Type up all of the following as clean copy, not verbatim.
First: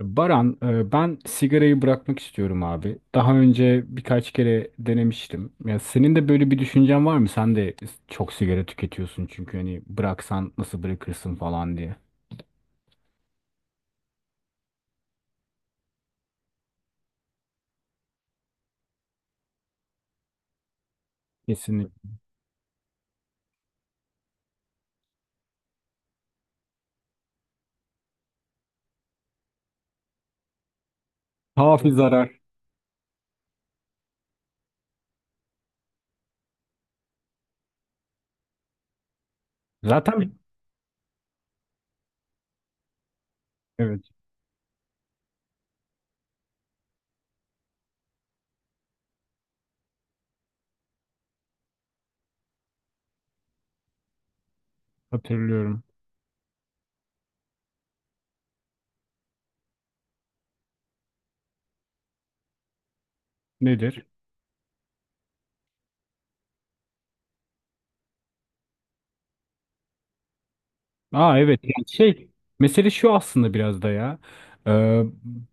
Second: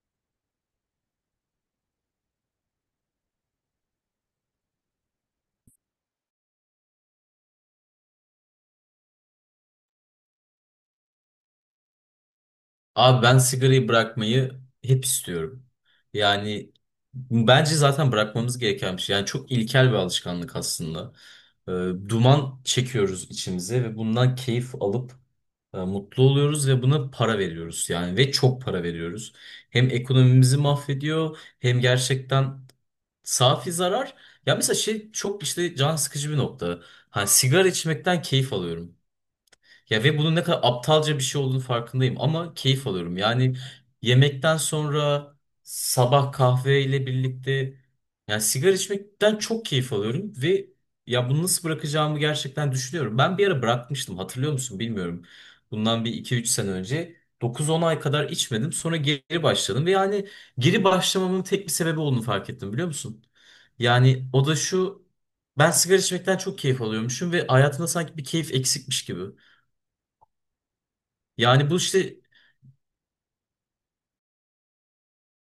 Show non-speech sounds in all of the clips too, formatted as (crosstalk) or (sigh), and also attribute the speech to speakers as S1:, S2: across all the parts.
S1: Baran, ben sigarayı bırakmak istiyorum abi. Daha önce birkaç kere denemiştim. Ya senin de böyle bir düşüncen var mı? Sen de çok sigara tüketiyorsun çünkü hani bıraksan nasıl bırakırsın falan diye.
S2: Abi ben sigarayı bırakmayı hep istiyorum. Yani bence zaten bırakmamız gereken bir şey. Yani çok ilkel bir alışkanlık aslında. Ee,
S1: Kesinlikle.
S2: Duman çekiyoruz içimize ve bundan keyif alıp mutlu oluyoruz ve buna para veriyoruz yani ve çok para veriyoruz. Hem ekonomimizi mahvediyor hem
S1: Kafi zarar.
S2: gerçekten safi zarar. Ya mesela şey çok işte can sıkıcı bir nokta. Hani sigara içmekten keyif alıyorum. Ya ve bunun
S1: Zaten
S2: ne kadar aptalca bir şey olduğunu farkındayım ama keyif alıyorum. Yani
S1: evet,
S2: yemekten sonra sabah kahveyle birlikte yani sigara içmekten çok keyif alıyorum ve ya bunu nasıl bırakacağımı gerçekten düşünüyorum. Ben bir ara bırakmıştım, hatırlıyor musun bilmiyorum.
S1: hatırlıyorum.
S2: Bundan bir iki üç sene önce 9-10 ay kadar içmedim, sonra geri başladım ve yani geri başlamamın tek bir sebebi olduğunu fark ettim, biliyor musun?
S1: Nedir?
S2: Yani o da şu, ben sigara içmekten çok keyif alıyormuşum ve hayatımda sanki bir keyif eksikmiş gibi.
S1: Aa, evet,
S2: Yani bu
S1: yani
S2: işte.
S1: şey mesele şu aslında biraz da ya, Ee,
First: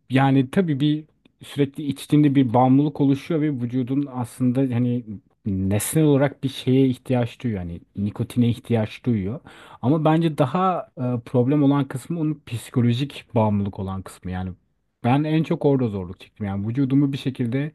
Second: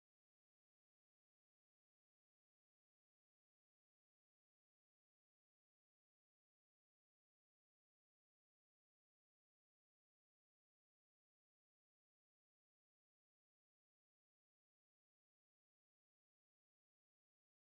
S1: yani tabii bir sürekli içtiğinde bir bağımlılık oluşuyor ve vücudun aslında hani nesnel olarak bir şeye ihtiyaç duyuyor yani nikotine ihtiyaç duyuyor ama bence daha problem olan kısmı onun psikolojik bağımlılık olan kısmı yani ben en çok orada zorluk çektim yani vücudumu bir şekilde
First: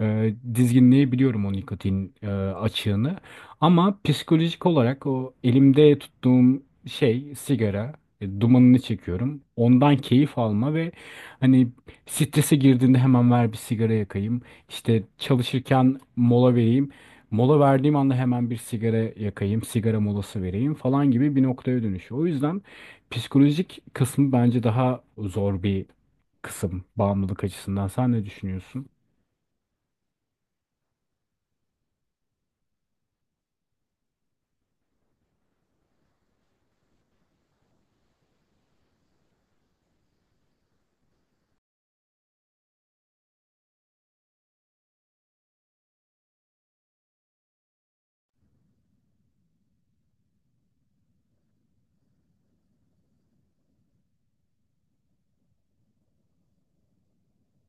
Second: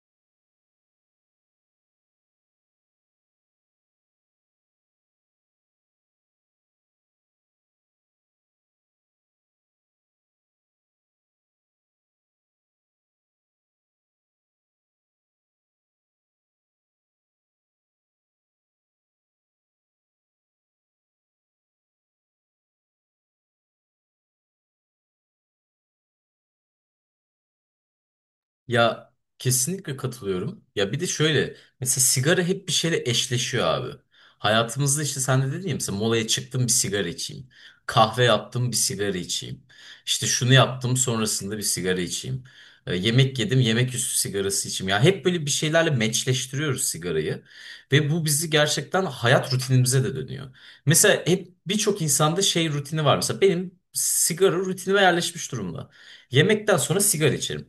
S1: dizginleyebiliyorum o nikotin açığını ama psikolojik olarak o elimde tuttuğum şey sigara, dumanını çekiyorum. Ondan keyif alma ve hani strese girdiğinde hemen ver bir sigara yakayım. İşte çalışırken mola vereyim. Mola verdiğim anda hemen bir sigara yakayım, sigara molası vereyim falan gibi bir noktaya dönüşüyor. O yüzden psikolojik kısmı bence daha zor bir kısım bağımlılık açısından. Sen ne düşünüyorsun?
S2: Ya kesinlikle katılıyorum. Ya bir de şöyle, mesela sigara hep bir şeyle eşleşiyor abi. Hayatımızda işte sen de dedin ya, mesela molaya çıktım bir sigara içeyim. Kahve yaptım bir sigara içeyim. İşte şunu yaptım sonrasında bir sigara içeyim. Yemek yedim yemek üstü sigarası içeyim. Ya hep böyle bir şeylerle meçleştiriyoruz sigarayı. Ve bu bizi gerçekten hayat rutinimize de dönüyor. Mesela hep birçok insanda şey rutini var. Mesela benim sigara rutinime yerleşmiş durumda. Yemekten sonra sigara içerim.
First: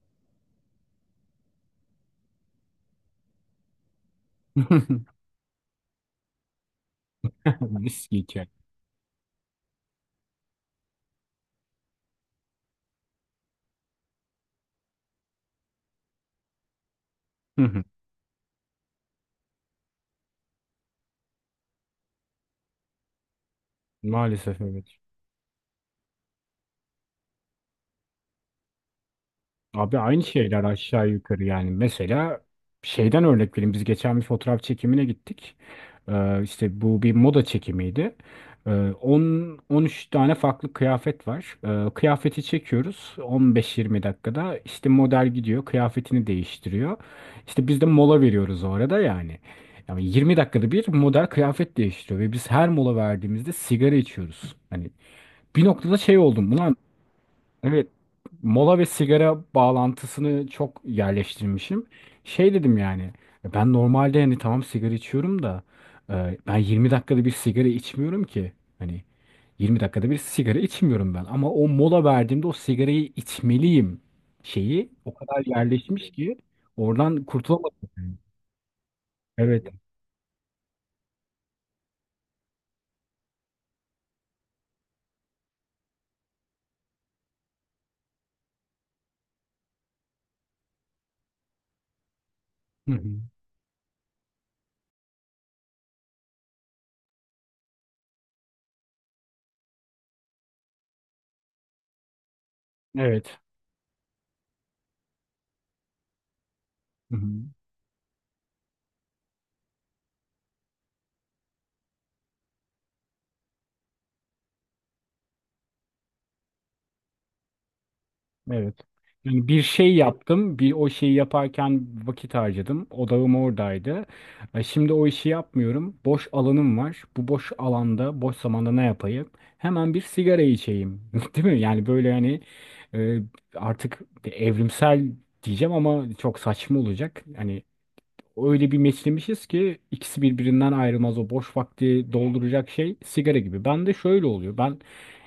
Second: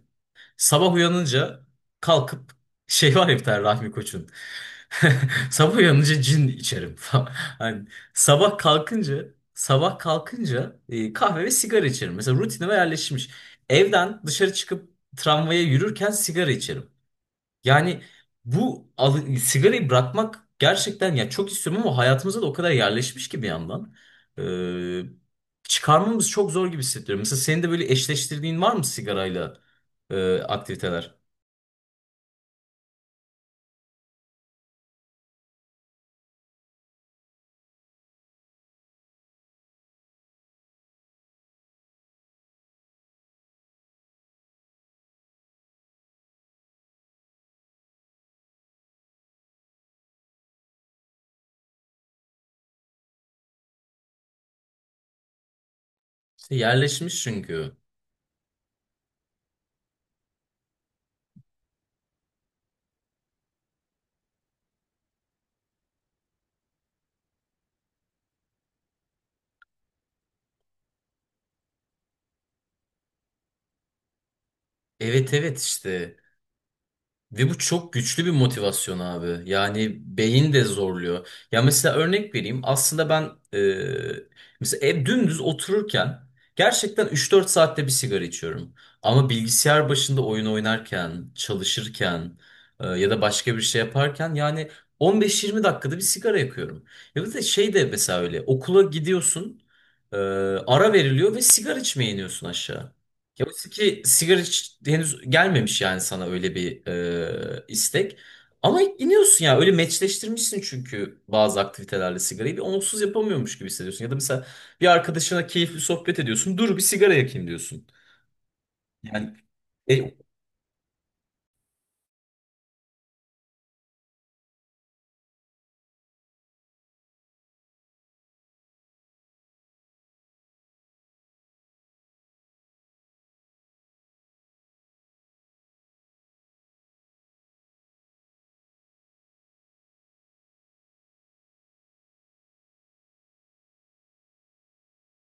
S2: Sabah uyanınca kalkıp şey var ya bir tane Rahmi Koç'un.
S1: (laughs)
S2: (laughs) Sabah uyanınca cin içerim falan. (laughs) Hani
S1: Viski içer.
S2: sabah kalkınca sabah kalkınca kahve ve sigara içerim. Mesela rutinime yerleşmiş. Evden dışarı çıkıp tramvaya yürürken sigara içerim.
S1: Hı hı.
S2: Yani bu sigarayı bırakmak gerçekten, ya çok istiyorum ama hayatımıza da o kadar yerleşmiş ki bir yandan.
S1: Maalesef evet.
S2: Çıkarmamız çok zor gibi hissediyorum. Mesela senin de böyle eşleştirdiğin var mı sigarayla
S1: Abi, aynı şeyler aşağı
S2: aktiviteler?
S1: yukarı yani. Mesela şeyden örnek vereyim. Biz geçen bir fotoğraf çekimine gittik. İşte bu bir moda çekimiydi. Ee, 10 13 tane farklı kıyafet var. Kıyafeti çekiyoruz 15-20 dakikada. İşte model gidiyor, kıyafetini değiştiriyor. İşte biz de mola veriyoruz o arada yani. Yani 20 dakikada bir model kıyafet değiştiriyor ve biz her mola verdiğimizde sigara içiyoruz. Hani bir noktada şey oldum.
S2: İşte
S1: Ulan.
S2: yerleşmiş çünkü.
S1: Evet, mola ve sigara bağlantısını çok yerleştirmişim. Şey dedim yani, ben normalde hani tamam sigara içiyorum da ben 20 dakikada bir sigara içmiyorum ki. Hani 20 dakikada bir sigara içmiyorum ben ama o mola verdiğimde o sigarayı içmeliyim şeyi o
S2: Evet,
S1: kadar
S2: evet,
S1: yerleşmiş
S2: işte.
S1: ki oradan
S2: Ve bu çok
S1: kurtulamadım.
S2: güçlü bir motivasyon abi.
S1: Evet.
S2: Yani beyin de zorluyor. Ya mesela örnek vereyim. Aslında ben e, mesela ev dümdüz otururken gerçekten 3-4 saatte bir sigara içiyorum. Ama bilgisayar başında oyun oynarken, çalışırken
S1: Hı
S2: ya
S1: hı.
S2: da başka bir şey yaparken yani 15-20 dakikada bir sigara yakıyorum. Ya bir de şey de mesela öyle okula gidiyorsun, e, ara veriliyor ve sigara içmeye iniyorsun aşağı.
S1: Evet.
S2: Ya oysa ki sigara hiç henüz gelmemiş, yani sana öyle bir
S1: Hı hı.
S2: istek. Ama iniyorsun, ya öyle meçleştirmişsin çünkü bazı aktivitelerle sigarayı bir onsuz yapamıyormuş gibi hissediyorsun. Ya da mesela bir arkadaşına keyifli sohbet ediyorsun. Dur bir sigara yakayım diyorsun.
S1: Evet.
S2: Yani
S1: Yani bir şey
S2: e,
S1: yaptım, bir o şeyi yaparken vakit harcadım. Odağım oradaydı. Şimdi o işi yapmıyorum. Boş alanım var. Bu boş alanda, boş zamanda ne yapayım? Hemen bir sigara içeyim. (laughs) Değil mi? Yani böyle hani e, artık bir evrimsel diyeceğim ama çok saçma olacak. Hani öyle bir meçlemişiz ki ikisi birbirinden ayrılmaz. O boş vakti dolduracak şey sigara gibi. Ben de şöyle oluyor. Ben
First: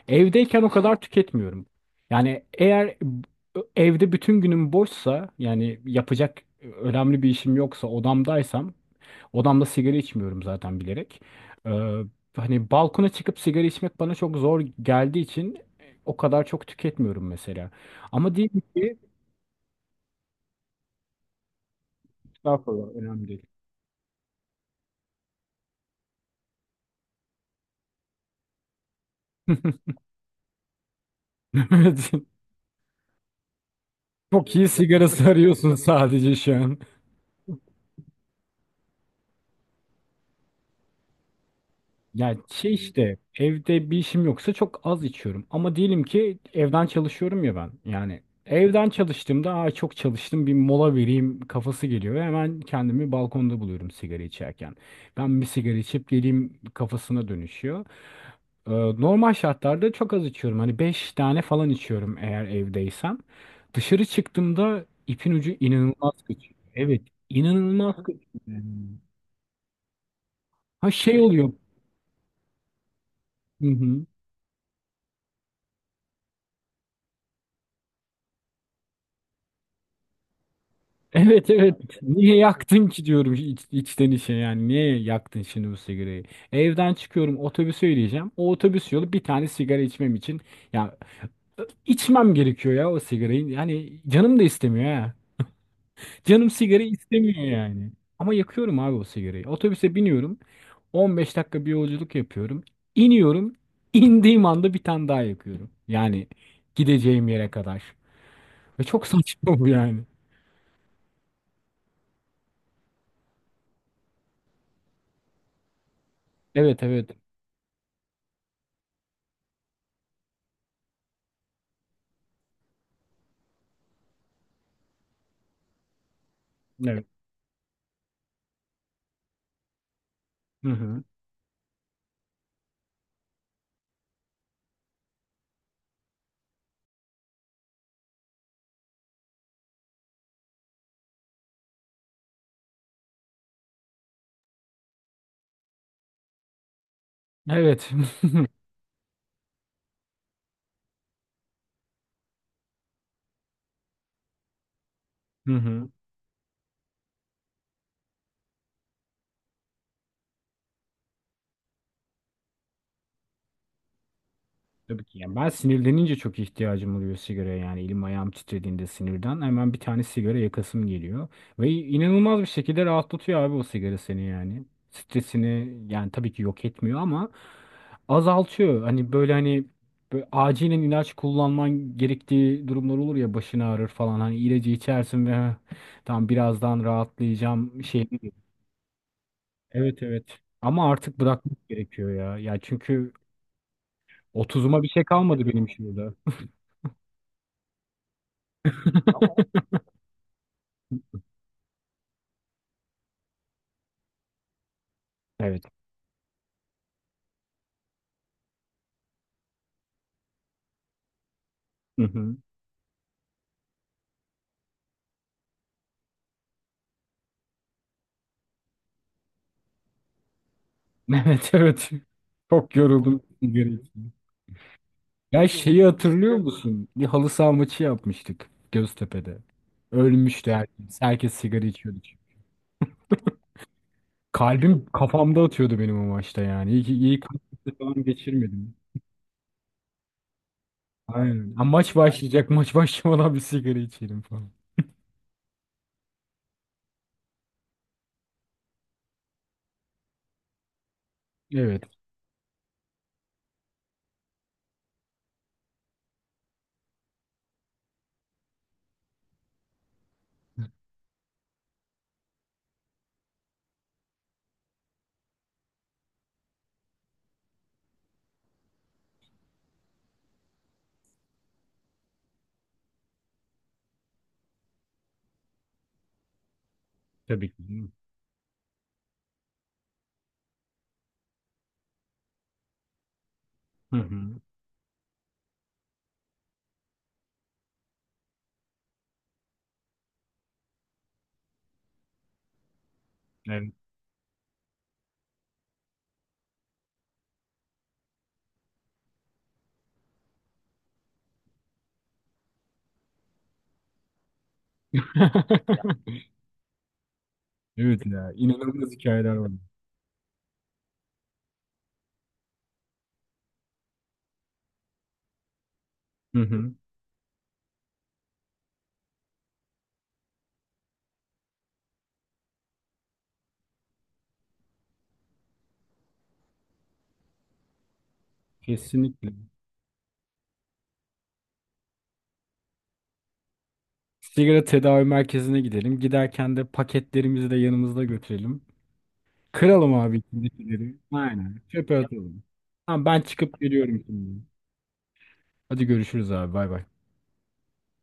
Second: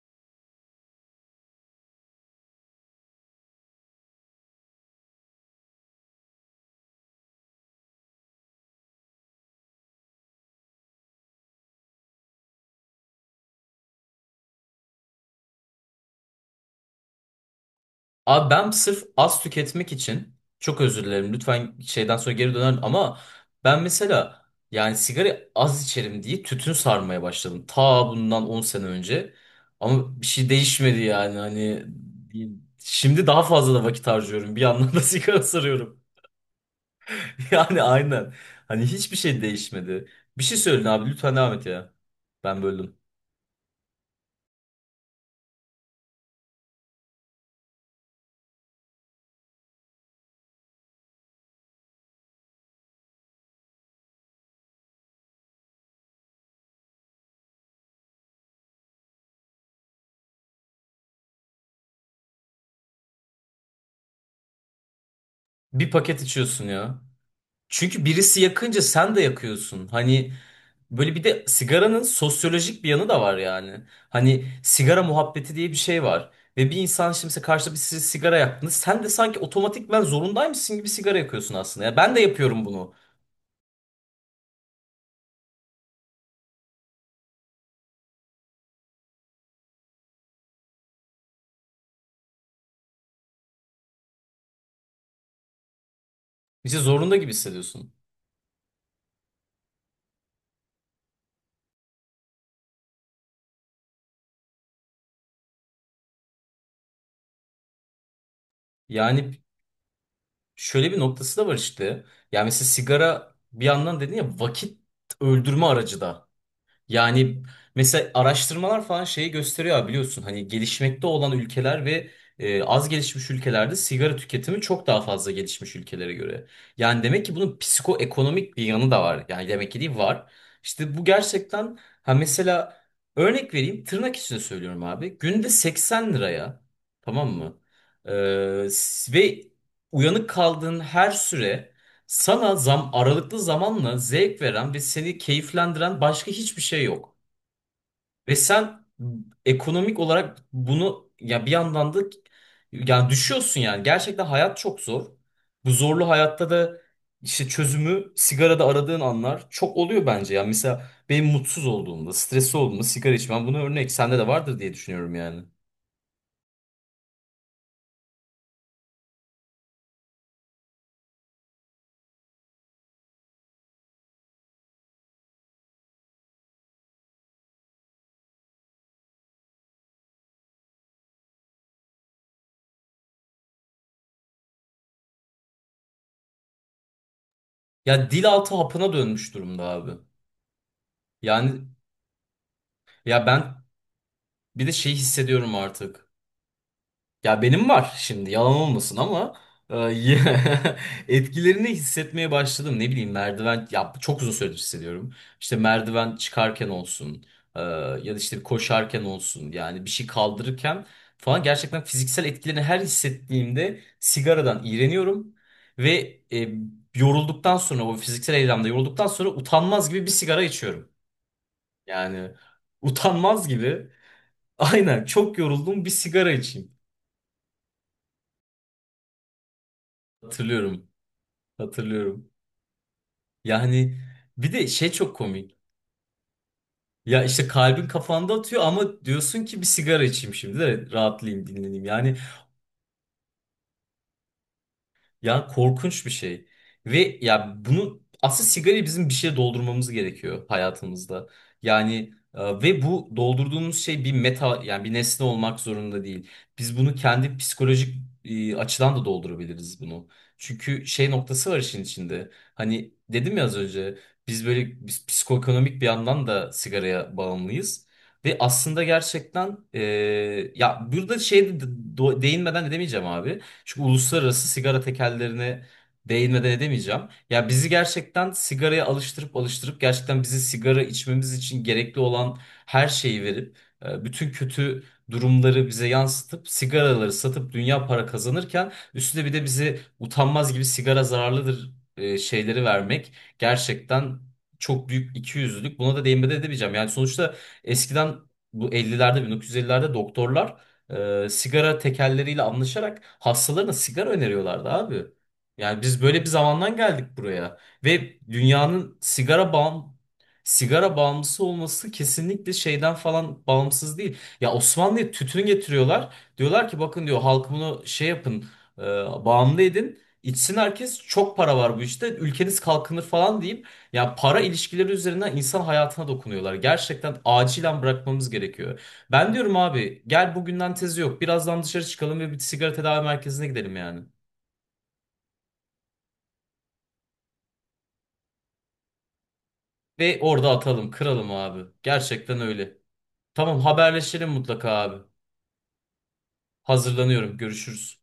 S1: evdeyken o kadar tüketmiyorum. Yani eğer evde bütün günüm boşsa yani yapacak önemli bir işim yoksa odamdaysam odamda sigara içmiyorum zaten bilerek. Ee, hani balkona çıkıp sigara içmek bana çok zor geldiği için o kadar çok tüketmiyorum mesela. Ama
S2: Abi
S1: diyelim
S2: ben
S1: ki
S2: sırf az tüketmek için çok özür dilerim, lütfen şeyden sonra geri dönerim
S1: estağfurullah,
S2: ama
S1: önemli değil.
S2: ben mesela yani sigara az içerim diye tütün sarmaya başladım. Ta bundan 10 sene önce
S1: (laughs)
S2: ama bir şey değişmedi, yani hani
S1: Evet.
S2: şimdi daha fazla da vakit
S1: Çok
S2: harcıyorum bir
S1: iyi
S2: yandan da (laughs)
S1: sigarası
S2: sigara
S1: arıyorsun
S2: sarıyorum.
S1: sadece şu an.
S2: Yani aynen hani hiçbir şey değişmedi. Bir şey söyleyin abi, lütfen devam et ya,
S1: Ya
S2: ben
S1: şey
S2: böldüm.
S1: işte evde bir işim yoksa çok az içiyorum. Ama diyelim ki evden çalışıyorum ya ben. Yani evden çalıştığımda aa, çok çalıştım bir mola vereyim kafası geliyor. Ve hemen kendimi balkonda buluyorum sigara içerken. Ben bir sigara içip geleyim kafasına dönüşüyor. Normal şartlarda çok az içiyorum. Hani 5 tane falan içiyorum eğer evdeysem. Dışarı çıktığımda ipin ucu
S2: Bir
S1: inanılmaz
S2: paket
S1: kaçıyor.
S2: içiyorsun ya.
S1: Evet, inanılmaz
S2: Çünkü
S1: kaçıyor.
S2: birisi yakınca sen de yakıyorsun. Hani
S1: Ha,
S2: böyle
S1: şey
S2: bir de
S1: oluyor.
S2: sigaranın sosyolojik bir yanı da var
S1: Hı
S2: yani.
S1: hı.
S2: Hani sigara muhabbeti diye bir şey var. Ve bir insan şimdi mesela karşıda bir size sigara yaktığında sen de sanki otomatikman zorundaymışsın gibi sigara
S1: Evet,
S2: yakıyorsun
S1: evet.
S2: aslında. Ya ben de
S1: Niye
S2: yapıyorum
S1: yaktın
S2: bunu.
S1: ki diyorum içten içe yani. Niye yaktın şimdi bu sigarayı? Evden çıkıyorum otobüse yürüyeceğim. O otobüs yolu bir tane sigara içmem için. Ya içmem gerekiyor ya o sigarayı. Yani canım da istemiyor ha. Canım
S2: İşte
S1: sigara
S2: zorunda gibi
S1: istemiyor yani.
S2: hissediyorsun.
S1: Ama yakıyorum abi o sigarayı. Otobüse biniyorum. 15 dakika bir yolculuk yapıyorum. İniyorum. İndiğim anda bir tane daha yakıyorum. Yani gideceğim yere kadar. Ve çok
S2: Yani
S1: saçma bu yani.
S2: şöyle bir noktası da var işte. Yani mesela sigara bir yandan dedin ya, vakit öldürme aracı da.
S1: Evet, evet.
S2: Yani mesela araştırmalar falan şeyi gösteriyor abi, biliyorsun hani gelişmekte olan ülkeler ve az gelişmiş ülkelerde sigara tüketimi çok daha fazla gelişmiş ülkelere göre. Yani
S1: Evet.
S2: demek ki bunun psikoekonomik bir yanı da var. Yani demek ki değil var.
S1: Hı
S2: İşte
S1: hı.
S2: bu gerçekten, ha mesela örnek vereyim, tırnak içinde söylüyorum abi. Günde 80 liraya, tamam mı? Ve uyanık kaldığın her süre sana zam aralıklı zamanla zevk veren ve seni keyiflendiren başka hiçbir şey yok.
S1: Evet.
S2: Ve sen ekonomik olarak bunu ya bir yandan da yani düşüyorsun yani. Gerçekten hayat çok zor.
S1: (laughs) Hı
S2: Bu
S1: hı.
S2: zorlu hayatta da işte çözümü sigarada aradığın anlar çok oluyor bence. Yani mesela benim mutsuz olduğumda, stresli olduğumda sigara içmem, bunu örnek sende de vardır diye
S1: Tabii
S2: düşünüyorum
S1: ki. Yani
S2: yani.
S1: ben sinirlenince çok ihtiyacım oluyor sigaraya yani elim ayağım titrediğinde sinirden hemen bir tane sigara yakasım geliyor. Ve inanılmaz bir şekilde rahatlatıyor abi o sigara seni yani. Stresini yani tabii ki yok etmiyor ama azaltıyor. Hani böyle hani böyle acilen ilaç kullanman gerektiği durumlar olur ya başın ağrır falan. Hani ilacı içersin ve "Heh, tamam, birazdan rahatlayacağım şey."
S2: Ya dil altı hapına dönmüş durumda abi.
S1: Evet, evet. Ama artık
S2: Yani
S1: bırakmak gerekiyor ya. Ya çünkü
S2: ya ben bir de
S1: 30'uma bir
S2: şey
S1: şey kalmadı
S2: hissediyorum
S1: benim
S2: artık.
S1: şurada.
S2: Ya benim var şimdi, yalan olmasın ama
S1: (laughs)
S2: e, (laughs) etkilerini hissetmeye başladım. Ne bileyim merdiven, ya çok uzun süredir hissediyorum. İşte
S1: Evet.
S2: merdiven çıkarken olsun ya da işte koşarken olsun yani bir şey kaldırırken falan, gerçekten
S1: Hı
S2: fiziksel
S1: hı.
S2: etkilerini her hissettiğimde sigaradan iğreniyorum ve e, yorulduktan sonra, o fiziksel eylemde yorulduktan sonra utanmaz gibi bir sigara içiyorum.
S1: (laughs) Evet, evet.
S2: Yani
S1: Çok yoruldum
S2: utanmaz gibi
S1: gerekiyor.
S2: (laughs) aynen, çok
S1: Ya şeyi
S2: yoruldum bir sigara
S1: hatırlıyor
S2: içeyim,
S1: musun? Bir halı saha maçı yapmıştık Göztepe'de. Ölmüştü
S2: hatırlıyorum.
S1: herkes. Herkes sigara içiyordu.
S2: Hatırlıyorum. Yani bir de
S1: Kalbim
S2: şey çok
S1: kafamda
S2: komik.
S1: atıyordu benim o maçta yani. İyi ki
S2: Ya
S1: kalp
S2: işte
S1: krizi
S2: kalbin
S1: falan
S2: kafanda atıyor
S1: geçirmedim.
S2: ama diyorsun ki bir sigara içeyim şimdi de rahatlayayım,
S1: Aynen. Ha,
S2: dinleneyim.
S1: maç
S2: Yani
S1: başlayacak. Maç başlamadan bir sigara içelim falan.
S2: ya, korkunç bir şey. Ve ya bunu aslında, sigarayı bizim bir şeye doldurmamız gerekiyor hayatımızda.
S1: Evet.
S2: Yani ve bu doldurduğumuz şey bir meta, yani bir nesne olmak zorunda değil. Biz bunu kendi psikolojik açıdan da doldurabiliriz bunu. Çünkü şey noktası var işin içinde. Hani dedim ya az önce, biz böyle biz psikoekonomik bir yandan da sigaraya bağımlıyız. Ve aslında gerçekten ya burada şey değinmeden edemeyeceğim abi. Şu uluslararası sigara tekellerine değinmeden edemeyeceğim. Ya
S1: Tabii ki,
S2: bizi
S1: değil mi?
S2: gerçekten sigaraya alıştırıp alıştırıp, gerçekten bizi sigara içmemiz için gerekli olan her şeyi verip
S1: Hı
S2: bütün
S1: hı.
S2: kötü durumları bize yansıtıp sigaraları satıp dünya para kazanırken, üstüne bir de bizi utanmaz gibi sigara zararlıdır şeyleri vermek
S1: Evet.
S2: gerçekten çok büyük ikiyüzlülük. Buna da değinmeden edemeyeceğim. Yani sonuçta eskiden, bu 50'lerde 1950'lerde doktorlar sigara tekerleriyle anlaşarak hastalarına sigara öneriyorlardı abi. Yani biz
S1: (laughs)
S2: böyle bir zamandan geldik buraya
S1: Evet
S2: ve
S1: ya. İnanılmaz
S2: dünyanın
S1: hikayeler var.
S2: sigara bağımlısı olması kesinlikle şeyden falan bağımsız değil. Ya Osmanlı'ya tütün getiriyorlar.
S1: Hı
S2: Diyorlar
S1: hı.
S2: ki bakın, diyor, halk bunu şey yapın, e, bağımlı edin. İçsin herkes, çok para var, bu işte ülkeniz kalkınır falan deyip ya, para ilişkileri üzerinden insan hayatına dokunuyorlar. Gerçekten acilen bırakmamız gerekiyor.
S1: Kesinlikle.
S2: Ben diyorum abi, gel bugünden tezi yok. Birazdan dışarı çıkalım ve bir sigara tedavi merkezine gidelim yani.
S1: Sigara tedavi merkezine gidelim. Giderken de paketlerimizi de yanımızda götürelim. Kıralım abi
S2: Ve orada atalım,
S1: içindekileri.
S2: kıralım
S1: Aynen.
S2: abi.
S1: Çöpe
S2: Gerçekten
S1: atalım.
S2: öyle.
S1: Tamam ben çıkıp
S2: Tamam,
S1: geliyorum
S2: haberleşelim
S1: şimdi.
S2: mutlaka abi.
S1: Hadi görüşürüz abi. Bay bay.
S2: Hazırlanıyorum. Görüşürüz.